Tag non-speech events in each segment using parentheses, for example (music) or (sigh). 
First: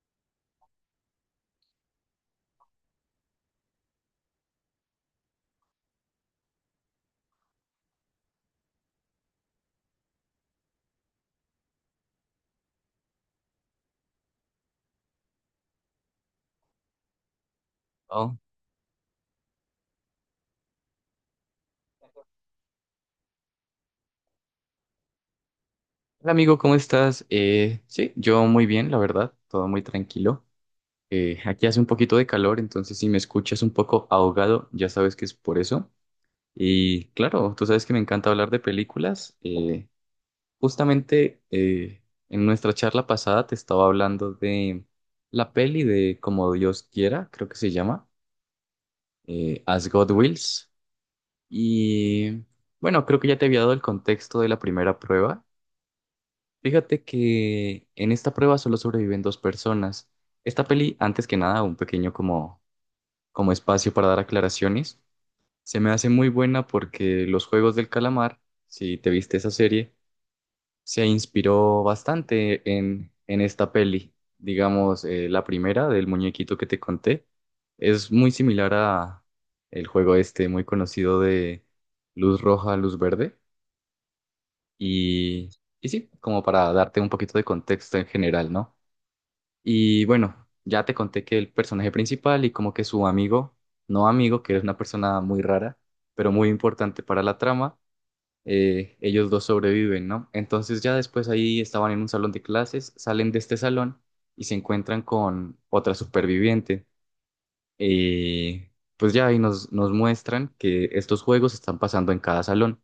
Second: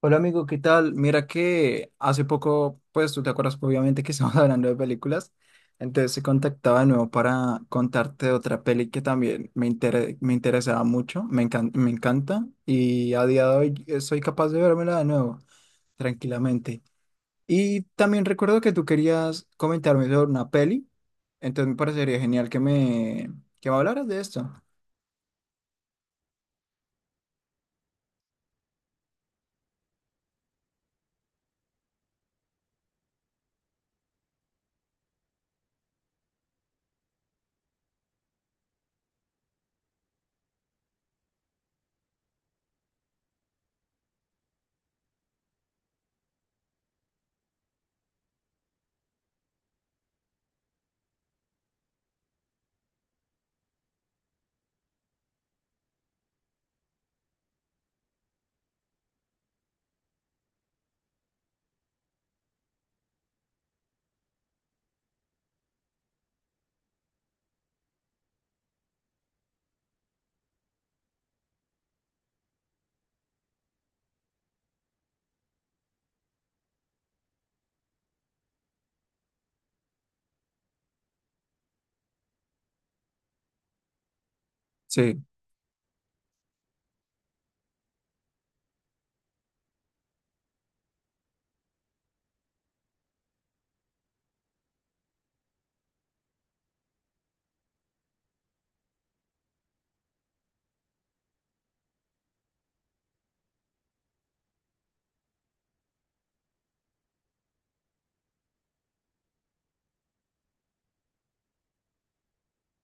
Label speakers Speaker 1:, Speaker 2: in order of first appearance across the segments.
Speaker 1: Hola amigo, ¿qué tal? Mira que hace poco, pues tú te acuerdas obviamente que estamos (laughs) hablando de películas, entonces se contactaba de nuevo para contarte de otra peli que también me interesaba mucho, me encanta y a día de hoy soy capaz de vérmela de nuevo tranquilamente. Y también
Speaker 2: Oh,
Speaker 1: recuerdo que tú querías comentarme sobre una peli, entonces me parecería genial que me hablaras de esto.
Speaker 2: hola amigo, ¿cómo estás? Sí, yo muy bien, la verdad, todo muy tranquilo. Aquí hace un poquito de calor, entonces si me escuchas un poco ahogado, ya sabes que es por eso. Y claro, tú sabes que me encanta hablar de películas. Justamente en nuestra charla pasada te estaba hablando de la peli de Como Dios quiera, creo que se llama, As God Wills. Y bueno, creo que ya te había dado el contexto de la primera prueba. Fíjate que en esta prueba solo sobreviven dos personas. Esta peli, antes que nada, un pequeño como, como espacio para dar aclaraciones, se me hace muy buena porque Los Juegos del Calamar, si te viste esa serie, se inspiró bastante en esta peli. Digamos, la primera del muñequito que te conté es muy similar a el juego este muy conocido de luz roja, luz verde.
Speaker 1: Sí.
Speaker 2: Y, y sí, como para darte un poquito de contexto en general, ¿no? Y bueno, ya te conté que el personaje principal y como que su amigo, no amigo, que es una persona muy rara, pero muy importante para la trama, ellos dos sobreviven, ¿no? Entonces ya después ahí estaban en un salón de clases, salen de este salón y se encuentran con otra superviviente. Eh, pues ya ahí nos muestran que estos juegos están pasando en cada salón.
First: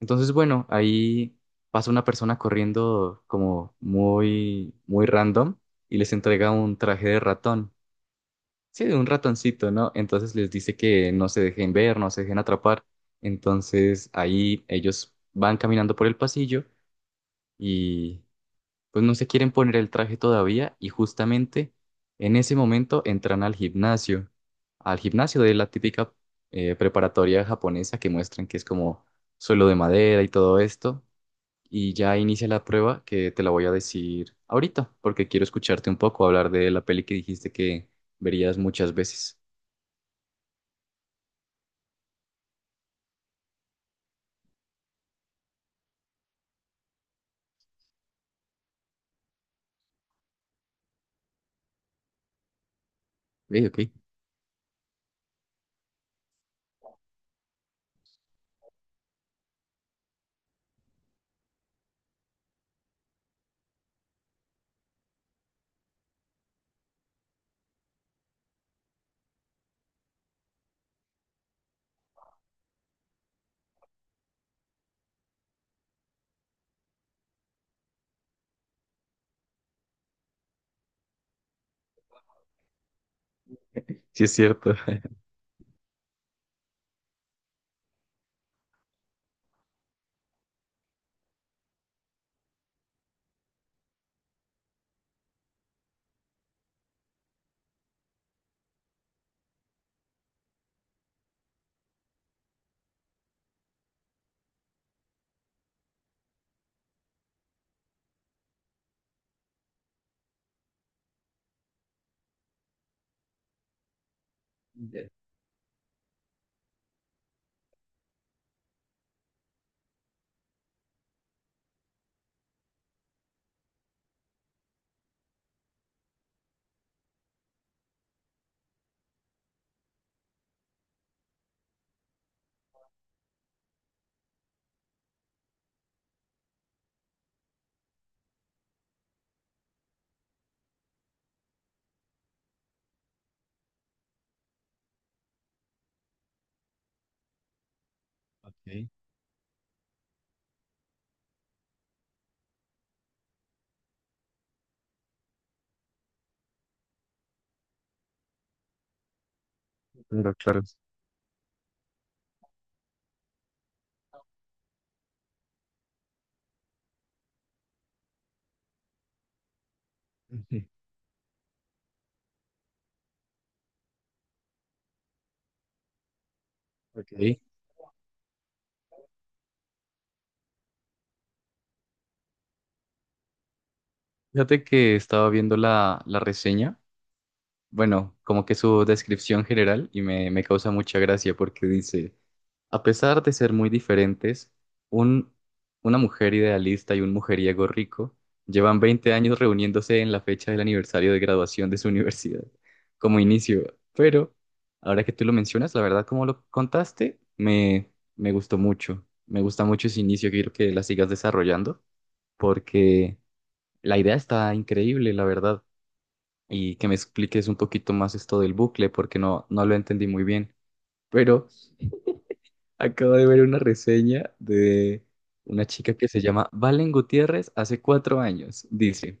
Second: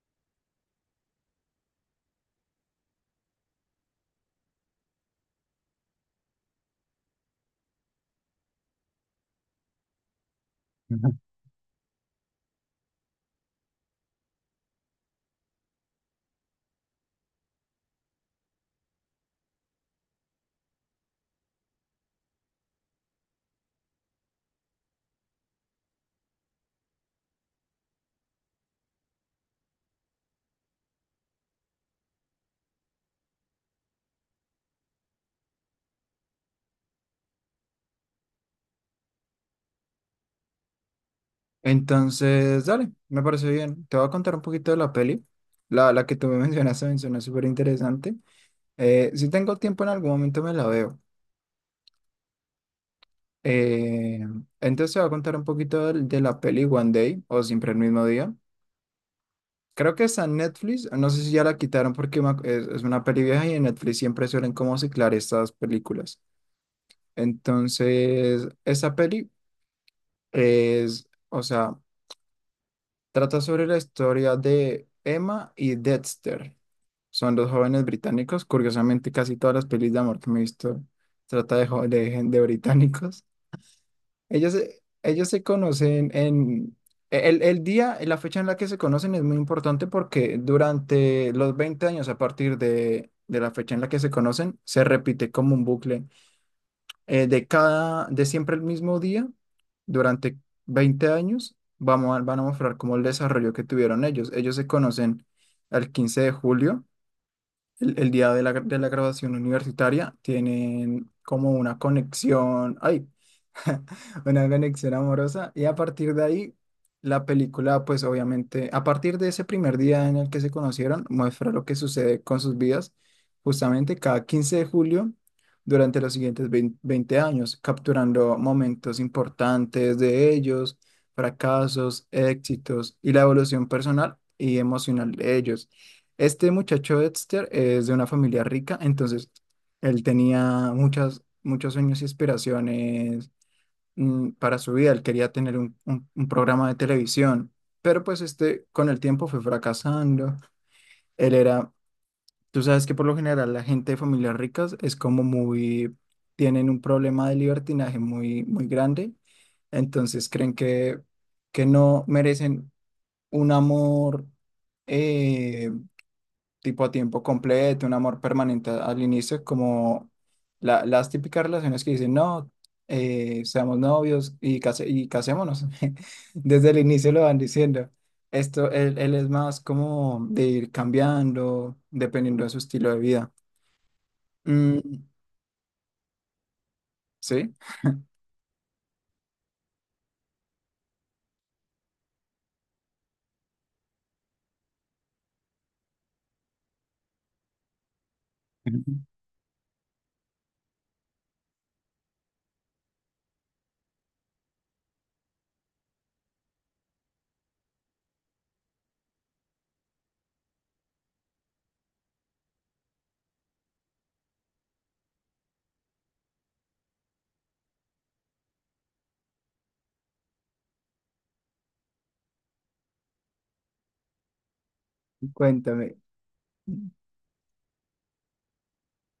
Speaker 2: Entonces, bueno, ahí pasa una persona corriendo como muy, muy random y les entrega un traje de ratón. Sí, de un ratoncito, ¿no? Entonces les dice que
Speaker 1: (laughs)
Speaker 2: no se dejen ver, no se dejen atrapar. Entonces ahí ellos van caminando por el pasillo y pues no se quieren poner el traje todavía y justamente en ese momento entran al gimnasio de la típica preparatoria japonesa que muestran que es como suelo de madera y todo esto y ya inicia la prueba que te la voy a decir ahorita, porque quiero escucharte un poco hablar de la peli que dijiste que verías muchas veces.
Speaker 1: Entonces, dale, me parece bien. Te voy a contar un poquito de la peli. La que tú me (laughs) mencionaste me suena súper interesante. Si tengo tiempo en algún momento me la veo.
Speaker 2: Ey, ok,
Speaker 1: Eh, entonces te voy a contar un poquito de la peli One Day o Siempre el mismo día. Creo que está en Netflix. No sé si ya la quitaron porque es una peli vieja y en Netflix siempre suelen como ciclar estas películas. Entonces, esa peli es, o sea... Trata sobre la historia de Emma y Dexter. Son dos jóvenes británicos. Curiosamente, casi todas las pelis de amor que me he visto trata de, jo- de, gen- de británicos.
Speaker 2: sí es cierto. (laughs)
Speaker 1: Ellos se conocen en... El día, la fecha en la que se conocen es muy importante porque durante los 20 años a partir de la fecha en la que se conocen, se repite como un bucle de siempre el mismo día, durante 20 años, van a mostrar como el desarrollo que tuvieron ellos. Ellos se conocen el 15 de julio, el día de de la graduación universitaria, tienen como una conexión, ay, (laughs) una conexión
Speaker 2: Ya.
Speaker 1: amorosa. Y a partir de ahí, la película, pues obviamente, a partir de ese primer día en el que se conocieron, muestra lo que sucede con sus vidas, justamente cada 15 de julio, durante los siguientes 20 años, capturando momentos importantes de ellos, fracasos, éxitos y la evolución personal y emocional de ellos. Este muchacho Dexter es de una familia rica, entonces él tenía muchos sueños y aspiraciones para su vida, él quería tener un programa de televisión, pero pues este
Speaker 2: Ok.
Speaker 1: con el tiempo fue fracasando, él era, tú sabes que por lo general la gente de familias ricas es como muy, tienen un problema de libertinaje muy, muy grande, entonces
Speaker 2: Claro,
Speaker 1: creen
Speaker 2: claro.
Speaker 1: que no merecen un amor. eh, Tipo a tiempo completo, un amor permanente al inicio, como
Speaker 2: Ujú. (laughs)
Speaker 1: las típicas relaciones que dicen, no, seamos novios y, casémonos. (laughs) Desde el
Speaker 2: Ok.
Speaker 1: inicio lo
Speaker 2: Ok.
Speaker 1: van diciendo. Esto, él es más como de ir cambiando, dependiendo de su estilo de vida.
Speaker 2: Fíjate que
Speaker 1: Mm,
Speaker 2: estaba viendo la reseña,
Speaker 1: ¿sí?
Speaker 2: bueno, como que su descripción general y me causa mucha gracia porque dice... A pesar de ser muy diferentes, un, una mujer idealista y un mujeriego rico llevan 20
Speaker 1: (laughs)
Speaker 2: años reuniéndose en la fecha del aniversario de graduación de su (laughs) universidad, como inicio. Pero ahora que tú lo mencionas, la verdad, como lo contaste, me gustó mucho. Me gusta mucho ese inicio, quiero que la sigas desarrollando, porque la idea está increíble, la verdad. Y que me expliques un poquito más esto del bucle, porque no, no lo entendí muy bien. Pero acabo de ver una reseña de una chica
Speaker 1: Cuéntame.
Speaker 2: que se llama Valen Gutiérrez hace 4 años. Dice,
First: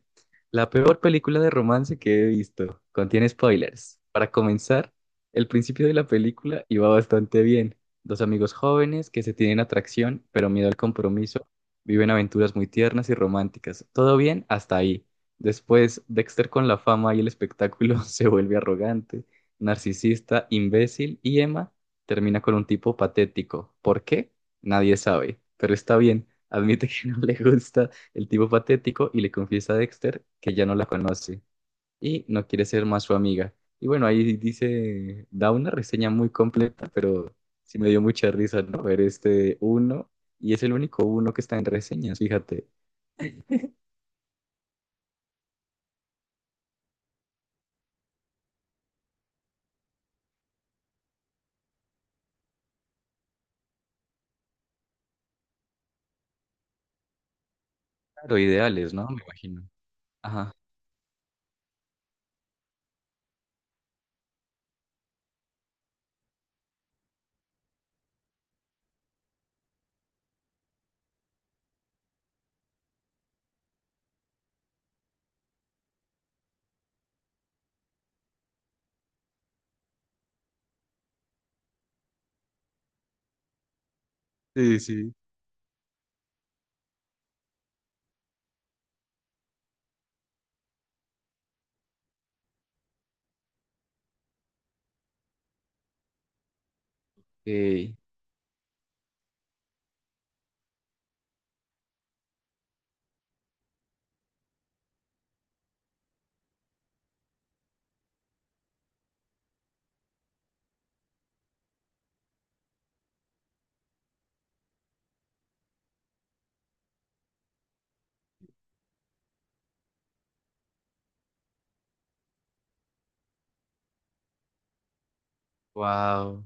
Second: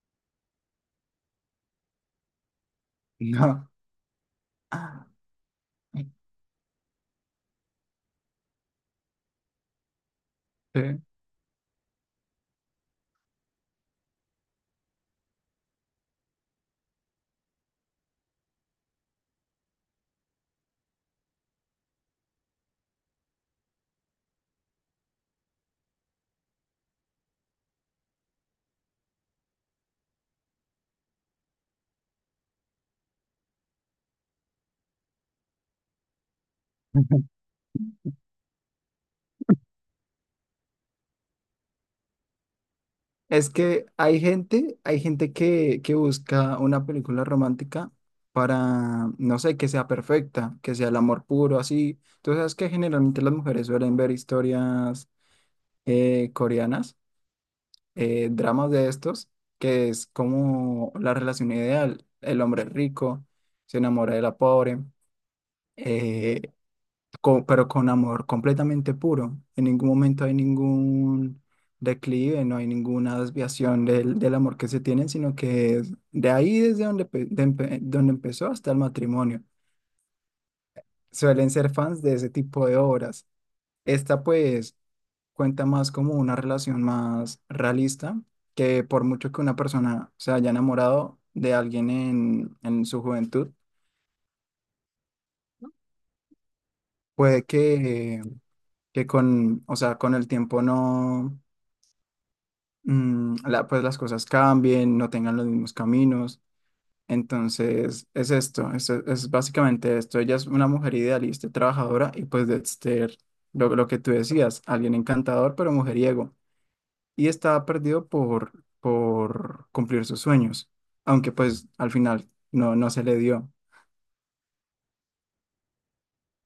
Speaker 2: la peor película de romance que he visto. Contiene
Speaker 1: No.
Speaker 2: spoilers. Para comenzar,
Speaker 1: (laughs)
Speaker 2: el principio de la película iba bastante bien. Dos amigos jóvenes que se tienen atracción, pero miedo al
Speaker 1: Sí.
Speaker 2: compromiso, viven aventuras muy tiernas y románticas. Todo bien hasta ahí. Después, Dexter con la fama y el espectáculo (laughs) se vuelve arrogante, narcisista, imbécil y Emma termina con un tipo patético. ¿Por qué? Nadie sabe, pero está bien. Admite que (laughs) no le gusta el tipo patético y le confiesa a Dexter que ya no la conoce y no quiere ser más su amiga. Y bueno, ahí dice, da una reseña muy completa, pero sí me dio mucha risa, ¿no? Ver este uno, y es el único uno que está en reseñas, fíjate.
Speaker 1: Es que hay gente que busca una película romántica para, no sé, que sea perfecta, que sea el amor puro, así. Tú sabes que generalmente las mujeres suelen ver historias coreanas,
Speaker 2: Claro,
Speaker 1: dramas de
Speaker 2: ideales, ¿no? Me
Speaker 1: estos,
Speaker 2: imagino.
Speaker 1: que es
Speaker 2: Ajá.
Speaker 1: como la relación ideal. El hombre rico se enamora de la pobre, eh, pero con amor completamente puro. En ningún momento hay ningún declive, no hay ninguna desviación del amor que se tienen, sino que es de ahí desde donde, donde empezó hasta el matrimonio. Suelen ser fans de ese tipo de obras. Esta pues
Speaker 2: Sí, sí.
Speaker 1: cuenta más como una relación más realista, que por mucho que una persona se haya enamorado de alguien en su juventud, puede que con, o sea, con el tiempo no pues las cosas cambien, no tengan los mismos caminos. Entonces, es esto, es básicamente esto. Ella es una mujer idealista, y trabajadora y pues de ser lo que tú decías, alguien encantador pero mujeriego. Y estaba perdido por cumplir sus sueños, aunque pues al final no, no se le dio.
Speaker 2: Wow.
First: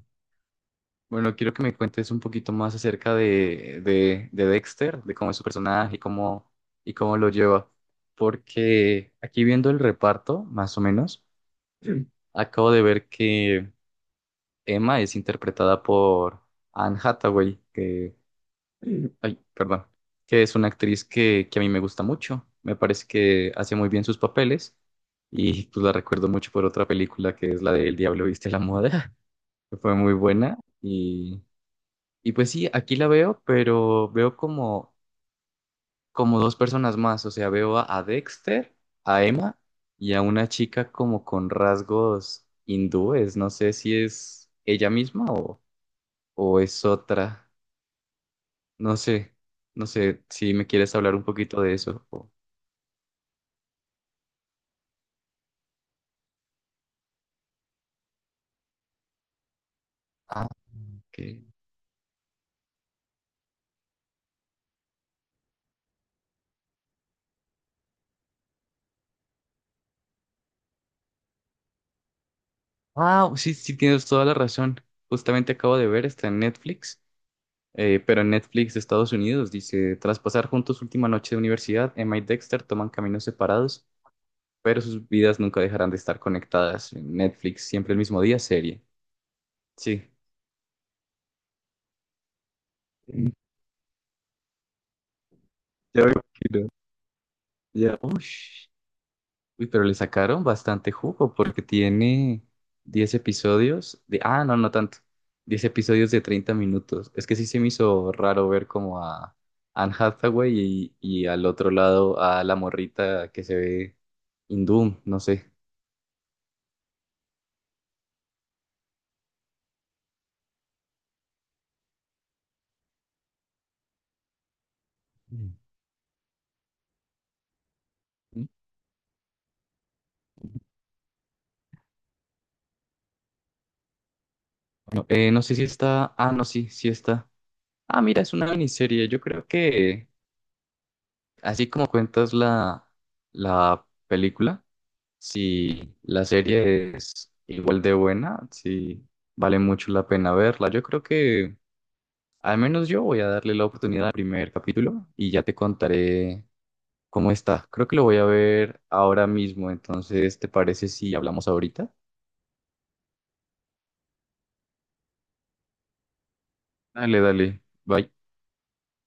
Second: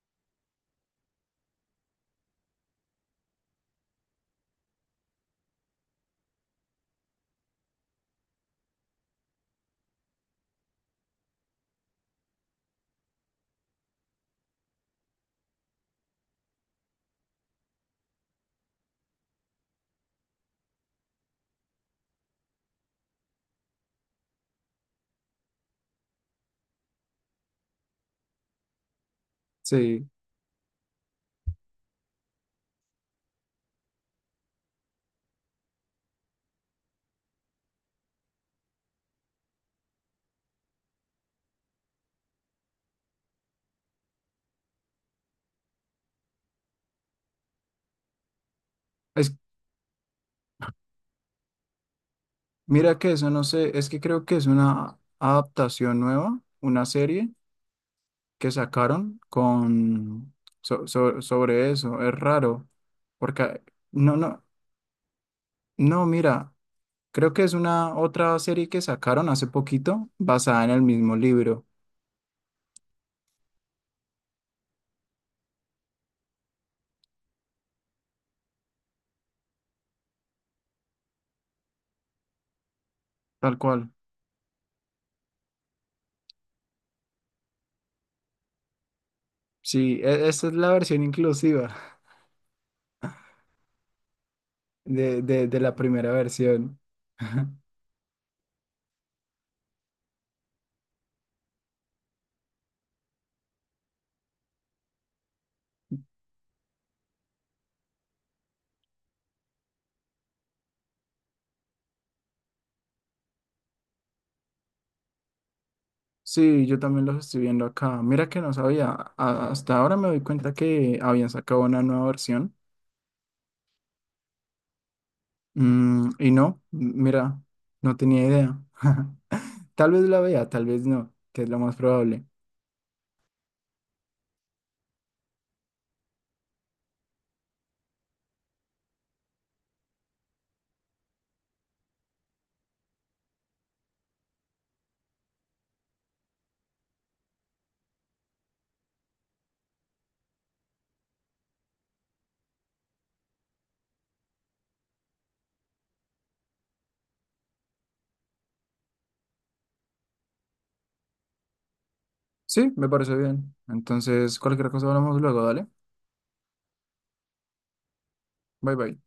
Speaker 2: Bueno, quiero que me cuentes un poquito más acerca de Dexter, de cómo es su personaje y cómo lo lleva. Porque aquí viendo el reparto, más o menos, (clears throat) sí, acabo de ver que Emma es interpretada por Anne Hathaway, que, ay, perdón, que es una actriz que a mí me gusta mucho. Me parece que hace muy bien sus papeles y pues la recuerdo mucho por otra película que es la de El Diablo viste la moda, (laughs) que fue
Speaker 1: Sí,
Speaker 2: muy buena y pues sí, aquí la veo, pero veo como, como dos personas más. O sea, veo a Dexter, a Emma y a una chica como con rasgos hindúes. No sé si es ella misma o es otra. No
Speaker 1: es,
Speaker 2: sé, no sé si me quieres hablar un poquito de eso.
Speaker 1: mira que eso no sé, es que creo que es una adaptación nueva, una serie que sacaron con
Speaker 2: Ah, ok.
Speaker 1: sobre eso. Es raro, porque a- no, no, no, mira, creo que es una otra serie que sacaron hace poquito basada en el mismo libro,
Speaker 2: Ah, sí, sí, tienes toda la razón. Justamente acabo de ver, está en Netflix. Pero en Netflix de Estados Unidos dice, tras pasar juntos última noche de universidad, Emma y Dexter toman caminos
Speaker 1: tal
Speaker 2: separados
Speaker 1: cual.
Speaker 2: pero sus vidas nunca dejarán de estar conectadas. En Netflix, siempre el mismo día, serie.
Speaker 1: Sí,
Speaker 2: Sí.
Speaker 1: esa es la versión inclusiva
Speaker 2: Mm,
Speaker 1: (laughs) de la
Speaker 2: ya me
Speaker 1: primera
Speaker 2: imagino.
Speaker 1: versión. (laughs)
Speaker 2: Ya. Ush. Uy, pero le sacaron bastante jugo porque tiene 10 episodios de... Ah, no, no tanto. 10 episodios de 30 minutos. Es que sí se me hizo raro ver como a Anne Hathaway y al otro lado a la morrita que se ve hindú, no sé.
Speaker 1: Sí, yo también los estoy viendo acá. Mira que no sabía, hasta ahora me doy cuenta que habían sacado una nueva versión.
Speaker 2: Mm.
Speaker 1: Y no, mira, no tenía idea. (laughs) Tal vez la vea, tal vez no, que es lo más probable.
Speaker 2: No, no sé si está... Ah, no, sí, sí está. Ah, mira, es una miniserie. Yo creo que así como cuentas la película, si la serie es igual de buena, si vale mucho la pena verla. Yo creo que al menos yo voy a darle la oportunidad al primer capítulo y ya te contaré cómo está. Creo que lo voy a ver ahora mismo. Entonces, ¿te parece si hablamos ahorita?
Speaker 1: Sí, me parece bien. Entonces, cualquier cosa hablamos luego, dale.
Speaker 2: Dale, dale. Bye.
Speaker 1: Bye bye.